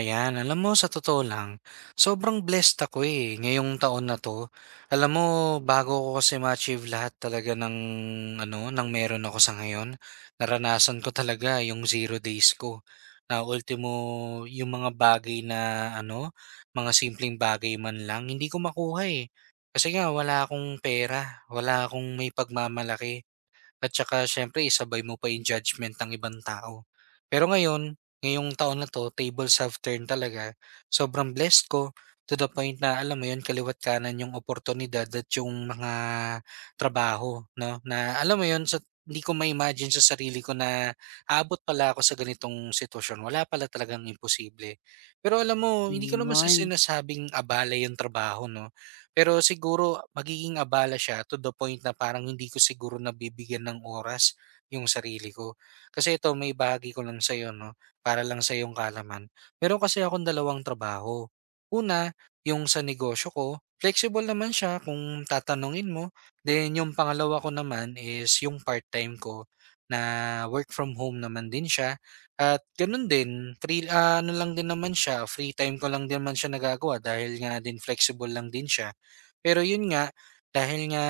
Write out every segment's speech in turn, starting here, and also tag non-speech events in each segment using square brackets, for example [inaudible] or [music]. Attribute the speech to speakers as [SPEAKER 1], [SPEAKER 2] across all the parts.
[SPEAKER 1] Ayan, alam mo sa totoo lang, sobrang blessed ako eh, ngayong taon na 'to. Alam mo bago ko kasi ma-achieve lahat talaga ng ano, ng meron ako sa ngayon, naranasan ko talaga yung zero days ko. Na ultimo yung mga bagay na ano, mga simpleng bagay man lang hindi ko makuha eh. Kasi nga wala akong pera, wala akong may pagmamalaki at saka siyempre isabay mo pa yung judgment ng ibang tao. Pero ngayon, ngayong taon na 'to, tables have turned talaga. Sobrang blessed ko to the point na alam mo 'yun, kaliwa't kanan yung oportunidad at yung mga trabaho 'no, na alam mo 'yun, sa hindi ko ma-imagine sa sarili ko na aabot pala ako sa ganitong sitwasyon, wala pala talagang imposible. Pero alam mo, hindi ko naman sa
[SPEAKER 2] Ayun.
[SPEAKER 1] sinasabing abala yung trabaho 'no. Pero siguro magiging abala siya to the point na parang hindi ko siguro nabibigyan ng oras yung sarili ko. Kasi ito, may bahagi ko lang sa'yo, no? Para lang sa yung kalaman. Meron kasi akong dalawang trabaho. Una, yung sa negosyo ko, flexible naman siya kung tatanungin mo. Then yung pangalawa ko naman is yung part-time ko na work from home naman din siya. At ganun din, free, ano lang din naman siya, free time ko lang din naman siya nagagawa dahil nga din flexible lang din siya. Pero yun nga, dahil nga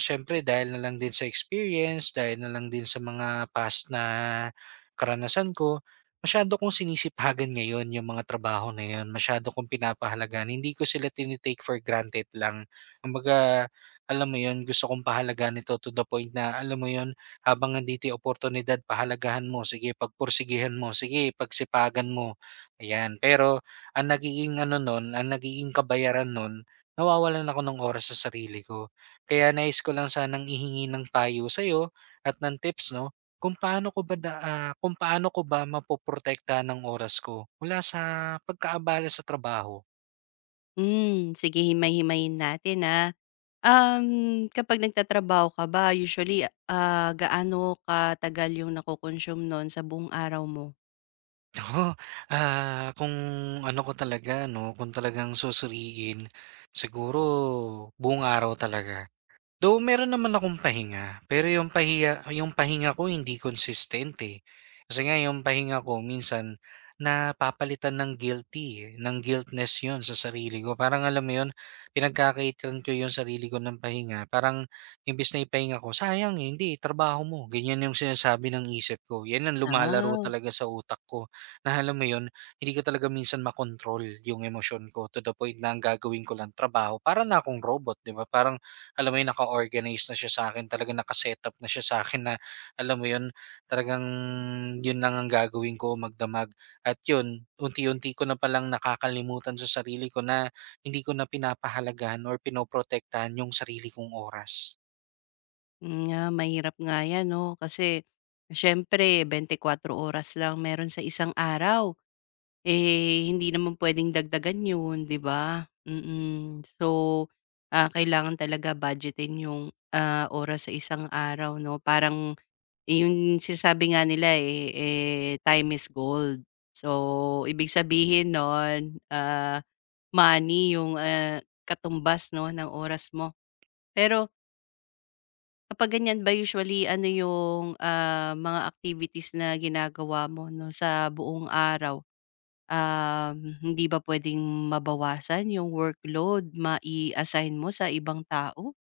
[SPEAKER 1] siyempre dahil na lang din sa experience, dahil na lang din sa mga past na karanasan ko, masyado kong sinisipagan ngayon yung mga trabaho na yun. Masyado kong pinapahalagan. Hindi ko sila tinitake for granted lang. Kumbaga, alam mo yun, gusto kong pahalagaan ito to the point na, alam mo yun, habang nandito yung oportunidad, pahalagahan mo. Sige, pagpursigihan mo. Sige, pagsipagan mo. Ayan. Pero, ang nagiging ano nun, ang nagiging kabayaran nun, nawawalan ako ng oras sa sarili ko. Kaya nais ko lang sanang ihingi ng payo sa'yo at ng tips 'no, kung paano ko ba mapoprotektahan ng oras ko mula sa pagkaabala sa trabaho.
[SPEAKER 2] Hmm, sige himay-himayin natin. Kapag nagtatrabaho ka ba usually, gaano katagal yung nako-consume nun sa buong araw mo?
[SPEAKER 1] [laughs] Naku, kung ano ko talaga 'no, kung talagang susuriin, siguro buong araw talaga. Though meron naman akong pahinga, pero yung pahinga ko hindi consistent, eh. Kasi nga yung pahinga ko minsan napapalitan ng guiltness yun sa sarili ko. Parang alam mo yun, pinagkakaitan ko yung sarili ko ng pahinga. Parang imbis na ipahinga ko, sayang, eh, hindi, trabaho mo. Ganyan yung sinasabi ng isip ko. Yan ang lumalaro
[SPEAKER 2] Ah,
[SPEAKER 1] talaga sa utak ko. Na alam mo yun, hindi ko talaga minsan makontrol yung emosyon ko to the point na ang gagawin ko lang trabaho. Para na akong robot, di ba? Parang alam mo yun, naka-organize na siya sa'kin, talagang naka-setup na siya sa akin na, alam mo yun, talagang yun lang ang gagawin ko, magdamag. At yun, unti-unti ko na palang nakakalimutan sa sarili ko na hindi ko na pinapahalagahan or pinoprotektahan yung sarili kong oras.
[SPEAKER 2] yun nga mahirap nga yan 'no, kasi siyempre 24 oras lang meron sa isang araw, eh, hindi naman puwedeng dagdagan yun, 'di ba? Mm. So, kailangan talaga budgetin yung, oras sa isang araw 'no, parang yung sinasabi nga nila, eh, time is gold. So, ibig sabihin nun, money yung, katumbas 'no ng oras mo. Pero kapag ganyan ba usually ano yung, mga activities na ginagawa mo 'no sa buong araw? Hindi ba puwedeng mabawasan yung workload ma assign mo sa ibang tao?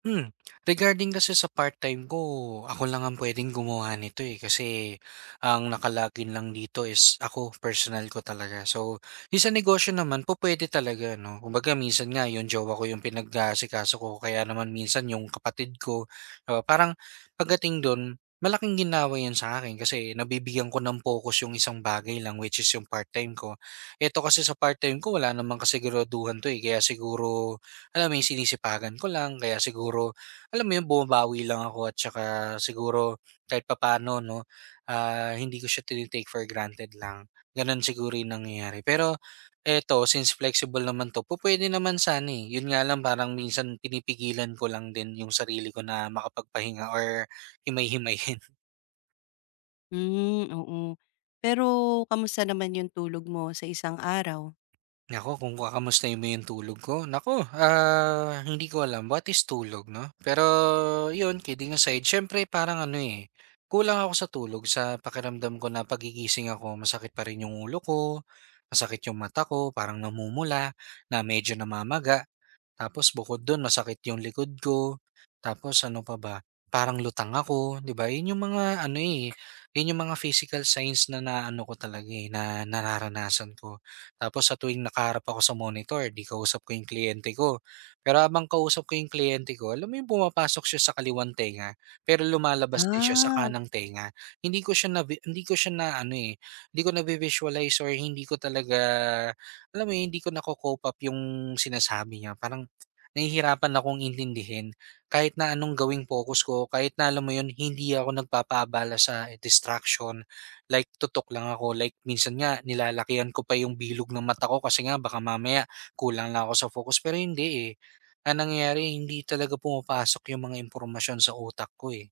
[SPEAKER 1] Hmm, regarding kasi sa part-time ko, ako lang ang pwedeng gumawa nito, eh, kasi ang nakalagin lang dito is ako, personal ko talaga. So, yung sa negosyo naman po pwede talaga 'no, kumbaga minsan nga yung jowa ko yung pinag-aasikaso ko, kaya naman minsan yung kapatid ko, oo. Parang pagdating dun, malaking ginhawa sa akin, kasi nabibigyan ko ng focus yung isang bagay lang, which is yung part-time ko. Eto kasi sa part-time ko wala namang kasiguruduhan 'to, eh, kaya siguro alam mo yung sinisipagan ko lang kaya siguro alam mo yun bumabawi lang ako at saka siguro kahit papano 'no, hindi ko siya tini-take for granted lang. Gano'n siguro yung nangyayari. Pero eto since flexible naman 'to, pwede naman sana, eh. Yun nga lang parang minsan pinipigilan ko lang din yung sarili ko na makapagpahinga or himay-himayin. [laughs]
[SPEAKER 2] Hmm, oo. Pero kamusta naman yung tulog mo sa isang araw?
[SPEAKER 1] Nako kung kakamustahin mo yung tulog ko, nako hindi ko alam what is tulog, 'no? Pero 'yun, kidding aside, siyempre parang ano, eh, kulang ako sa tulog sa pakiramdam ko na pagigising ako masakit pa rin yung ulo ko, masakit yung mata ko, parang namumula, na medyo namamaga. Tapos bukod dun masakit yung likod ko, tapos ano pa ba, parang lutang ako, 'di ba? Yun yung mga ano, eh, yun yung mga physical signs na naano ko talaga, eh, na nararanasan ko. Tapos sa tuwing nakaharap ako sa monitor, 'di kausap ko yung kliyente ko. Pero habang kausap ko yung kliyente ko, alam mo yung pumapasok siya sa kaliwang tenga, pero lumalabas din siya sa
[SPEAKER 2] Ah.
[SPEAKER 1] kanang tenga. Hindi ko siya na hindi ko siya na ano, eh, hindi ko na visualize or hindi ko talaga, alam mo yun, hindi ko nako-cope up yung sinasabi niya. Parang nahihirapan akong intindihin kahit na anong gawing focus ko, kahit na alam mo yun, hindi ako nagpapaabala sa distraction. Like, tutok lang ako. Like, minsan nga, nilalakihan ko pa yung bilog ng mata ko kasi nga, baka mamaya kulang lang ako sa focus. Pero hindi eh. Ang nangyayari, hindi talaga pumapasok yung mga impormasyon sa utak ko eh.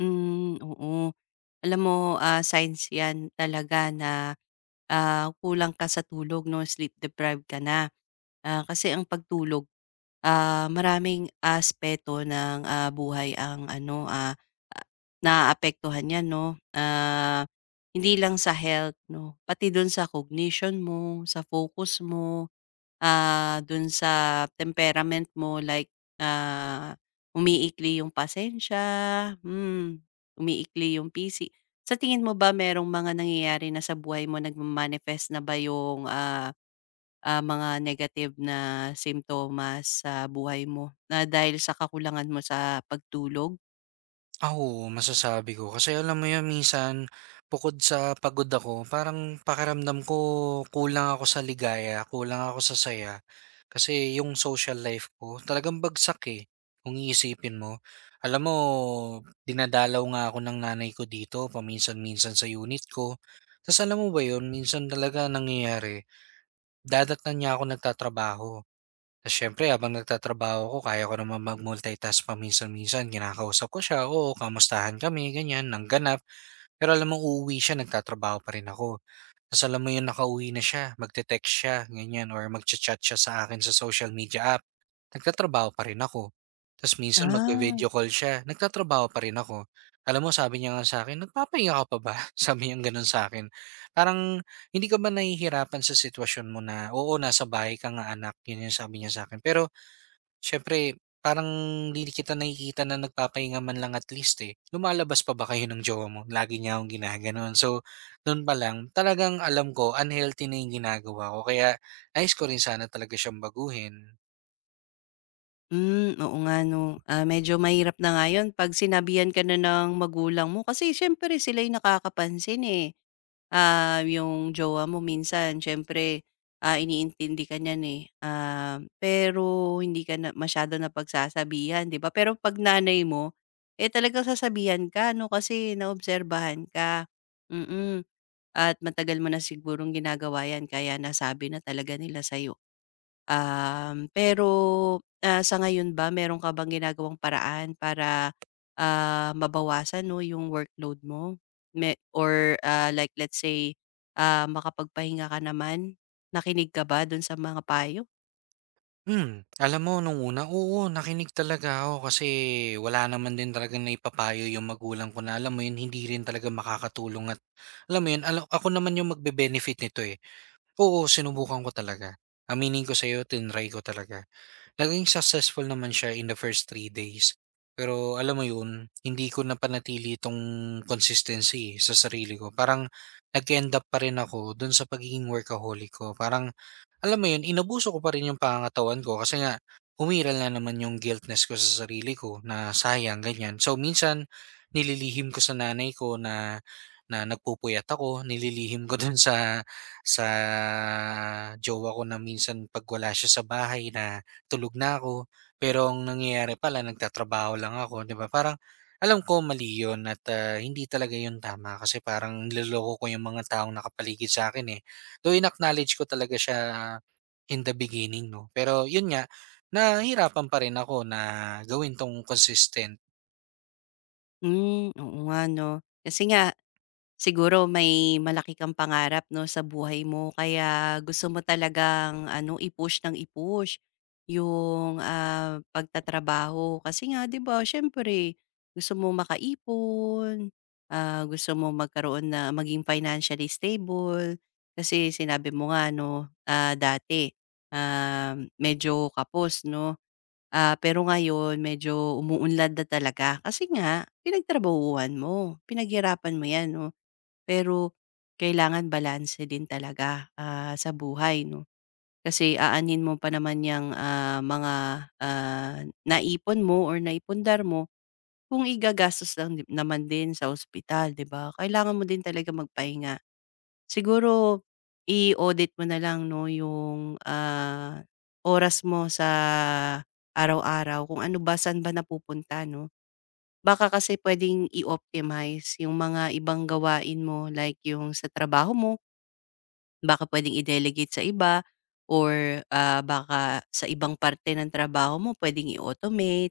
[SPEAKER 2] Hmm, oo. Alam mo, signs 'yan talaga na, kulang ka sa tulog 'no, sleep deprived ka na. Kasi ang pagtulog, maraming aspeto ng, buhay ang ano, ah, naaapektuhan niyan 'no. Hindi lang sa health 'no, pati do'n sa cognition mo, sa focus mo. Dun sa temperament mo like, ah, umiikli yung pasensya, hmm, umiikli yung pisi. Sa tingin mo ba merong mga nangyayari na sa buhay mo nagma na ba yung, mga negative na simptomas sa buhay mo na dahil sa kakulangan mo sa pagtulog?
[SPEAKER 1] Ah, oo, masasabi ko. Kasi alam mo yun minsan, bukod sa pagod ako, parang pakiramdam ko kulang ako sa ligaya, kulang ako sa saya. Kasi yung social life ko, talagang bagsak eh, kung iisipin mo. Alam mo, dinadalaw nga ako ng nanay ko dito, paminsan-minsan sa unit ko. Tapos alam mo ba yun, minsan talaga nangyayari, dadatnan niya ako nagtatrabaho. Tas siyempre habang nagtatrabaho ko kaya ko naman mag-multitask paminsan-minsan, kinakausap ko siya, oo, kamustahan kami, ganyan, ng ganap. Pero alam mo uuwi siya nagtatrabaho pa rin ako. Tas alam mo yun nakauwi na siya, magte-text siya, ganyan, or magcha-chat siya sa akin sa social media app, nagtatrabaho pa rin ako. Tas minsan
[SPEAKER 2] Ah,
[SPEAKER 1] magvi-video call siya, nagtatrabaho pa rin ako. Alam mo sabi niya nga sa akin, "Nagpapahinga ka pa ba?" [laughs] Sabi niyang gano'n akin, parang, "Hindi ka ba nahihirapan sa sitwasyon mo na, oo, nasa bahay ka nga anak." Yun yung sabi niya sa akin. Pero siyempre, parang hindi kita nakikita na nagpapahinga man lang at least eh. Lumalabas pa ba kayo ng jowa mo? Lagi niya akong ginaganon. So, doon pa lang, talagang alam ko, unhealthy na yung ginagawa ko. Kaya, nais ko rin sana talaga siyang baguhin.
[SPEAKER 2] hmm, oo nga 'no. Medyo mahirap na nga 'pag sinabihan ka na ng magulang mo kasi siyempre sila'y nakakapansin, eh. Yung jowa mo minsan siyempre, iniintindi ka niyan, eh, pero hindi ka na masyado napagsasabihan, 'di ba? Pero 'pag nanay mo, eh, talagang sasabihan ka 'no, kasi naobserbahan ka, mm. At matagal mo na sigurong ginagawa 'yan kaya nasabi na talaga nila sa'yo. Pero, sa ngayon ba meron ka bang ginagawang paraan para, mabawasan 'no, yung workload mo? Me or, like let's say, makapagpahinga ka naman? Nakinig ka ba dun sa mga payo?
[SPEAKER 1] Hmm, alam mo, nung una, oo, nakinig talaga ako kasi wala naman din talaga na ipapayo yung magulang ko na alam mo yun, hindi rin talaga makakatulong at alam mo yun, ako naman yung magbe-benefit nito eh. Oo, sinubukan ko talaga. Aminin ko sa'yo, tinry ko talaga. Naging successful naman siya in the first 3 days. Pero alam mo yun, hindi ko napanatili itong consistency eh, sa sarili ko. Parang nag-end up pa rin ako dun sa pagiging workaholic ko. Parang alam mo yun, inabuso ko pa rin yung pangangatawan ko kasi nga umiral na naman yung guiltness ko sa sarili ko na sayang, ganyan. So minsan, nililihim ko sa nanay ko na na nagpupuyat ako, nililihim ko [laughs] dun sa sa jowa ko na minsan pag wala siya sa bahay na tulog na ako. Pero ang nangyayari pala, nagtatrabaho lang ako, di ba? Parang alam ko mali yun at hindi talaga yun tama kasi parang niloloko ko yung mga taong nakapaligid sa akin eh. Though in-acknowledge ko talaga siya in the beginning 'no, pero yun nga, nahirapan pa rin ako na gawin 'tong consistent.
[SPEAKER 2] Hmm, oo nga 'no. Kasi nga siguro may malaki kang pangarap 'no, sa buhay mo kaya gusto mo talagang ano, i-push ng i-push yung, pagtatrabaho. Kasi nga 'di ba siyempre gusto mo makaipon, gusto mo magkaroon na maging financially stable. Kasi sinabi mo nga 'no, dati, medyo kapos 'no, pero ngayon medyo umuunlad na talaga kasi nga pinagtrabahuhan mo, pinaghirapan mo 'yan 'no. Pero kailangan balanse din talaga, sa buhay 'no. Kasi aanhin mo pa naman yung mga, ah, naipon mo or naipundar mo kung igagastos lang din naman din sa ospital, 'di ba? Kailangan mo din talaga magpahinga. Siguro i-audit mo na lang 'no yung, oras mo sa araw-araw kung ano ba, saan ba napupunta 'no. Baka kasi puwedeng i-optimize yung mga ibang gawain mo like yung sa trabaho mo. Baka puwedeng i-delegate sa iba or, baka sa ibang parte ng trabaho mo puwedeng i-automate.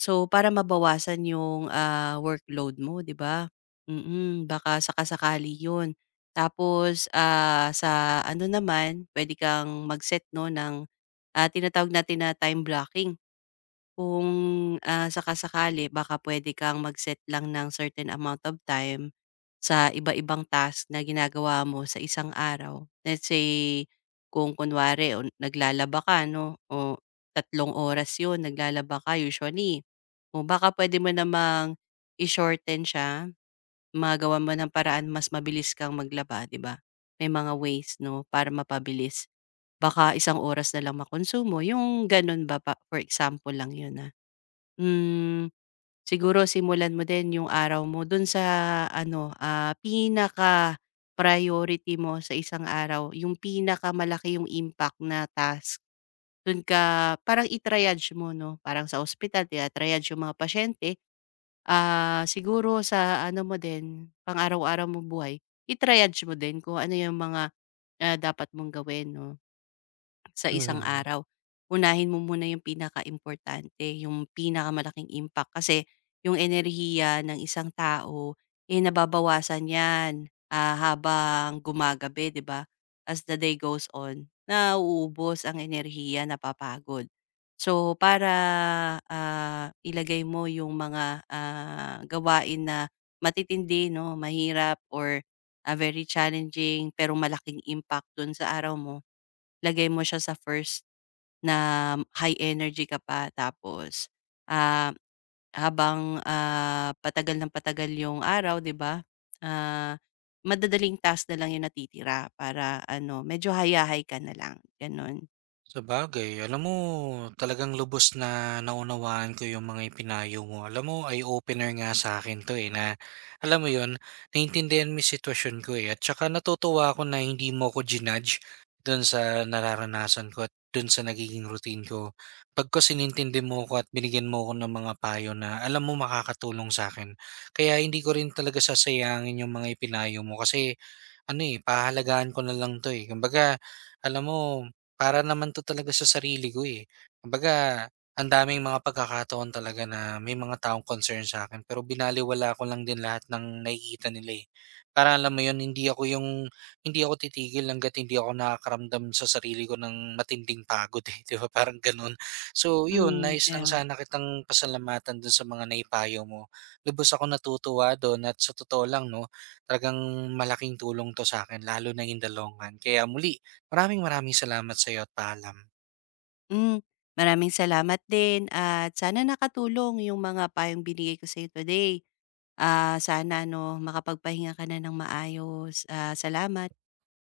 [SPEAKER 2] So, para mabawasan yung, workload mo, 'di ba? Baka saka-sakali yun. Tapos, sa ano naman, puwede kang mag-set 'no ng, tinatawag natin na time blocking. Kung, saka-sakali baka puwede kang mag-set lang ng certain amount of time sa iba-ibang task na ginagawa mo sa isang araw. Let's say, kung kunwari o naglalaba ka 'no, o 3 oras 'yun naglalaba ka usually, o baka puwede mo namang i-shorten siya, magawan mo ng paraan mas mabilis kang maglaba, 'di ba? May mga ways 'no, para mapabilis. Baka 1 oras na lang makonsumo, yung gano'n ba, pa for example lang 'yun, ah. Hmm, siguro simulan mo din yung araw mo dun sa ano, pinaka-priority mo sa isang araw, yung pinaka malaki yung impact na task. Dun ka parang i-triage mo 'no, parang sa ospital tina-triage yung mga pasyente, siguro sa ano mo din, pang-araw-araw mo buhay, i-triage mo din kung ano yung mga, dapat mong gawin 'no sa isang
[SPEAKER 1] Mhm.
[SPEAKER 2] araw, unahin mo muna yung pinaka importante, yung pinakamalaking impact. Kasi yung enerhiya ng isang tao, eh nababawasan yan habang gumagabi, di ba? As the day goes on, nauubos ang enerhiya, napapagod. So, para ilagay mo yung mga gawain na matitindi, no, mahirap or very challenging pero malaking impact dun sa araw mo, lagay mo siya sa first na high energy ka pa tapos, ah, habang, patagal ng patagal yung araw 'di ba, ah, madadaling task na lang yung natitira para ano, medyo hayahay ka na lang gano'n.
[SPEAKER 1] Sabagay, alam mo talagang lubos na naunawaan ko yung mga ipinayo mo. Alam mo, eye-opener nga sa'kin 'to, eh, na alam mo yon naintindihan mo yung sitwasyon ko, eh, at tsaka natutuwa ako na hindi mo ko jinudge dun sa nararanasan ko at dun sa nagiging routine ko. Pagkas inintindi mo ko at binigyan mo ko ng mga payo na alam mo makakatulong sa akin. Kaya hindi ko rin talaga sasayangin yung mga ipinayo mo kasi ano, eh, pahahalagahan ko na lang 'to, eh. Kumbaga, alam mo, para naman 'to talaga sa sarili ko, eh. Kumbaga, ang daming mga pagkakataon talaga na may mga taong concern sa'kin pero binalewala ko lang din lahat ng nakikita nila, eh. Para alam mo 'yun, hindi ako titigil hangga't hindi ako nakakaramdam sa sarili ko ng matinding pagod, eh, [laughs] 'di ba, parang gano'n. So 'yun,
[SPEAKER 2] Hmm,
[SPEAKER 1] nice
[SPEAKER 2] kaya
[SPEAKER 1] lang
[SPEAKER 2] nga.
[SPEAKER 1] sana kitang pasalamatan do'n sa mga naipayo mo. Lubos akong natutuwa do'n at sa totoo lang 'no, talagang malaking tulong 'to sa akin lalo na in the long run. Kaya muli, maraming maraming salamat sa'yo at paalam.
[SPEAKER 2] Hmm, maraming salamat din at sana nakatulong yung mga payong binigay ko sa'yo today. Sana ano makapagpahinga ka na ng maayos, salamat.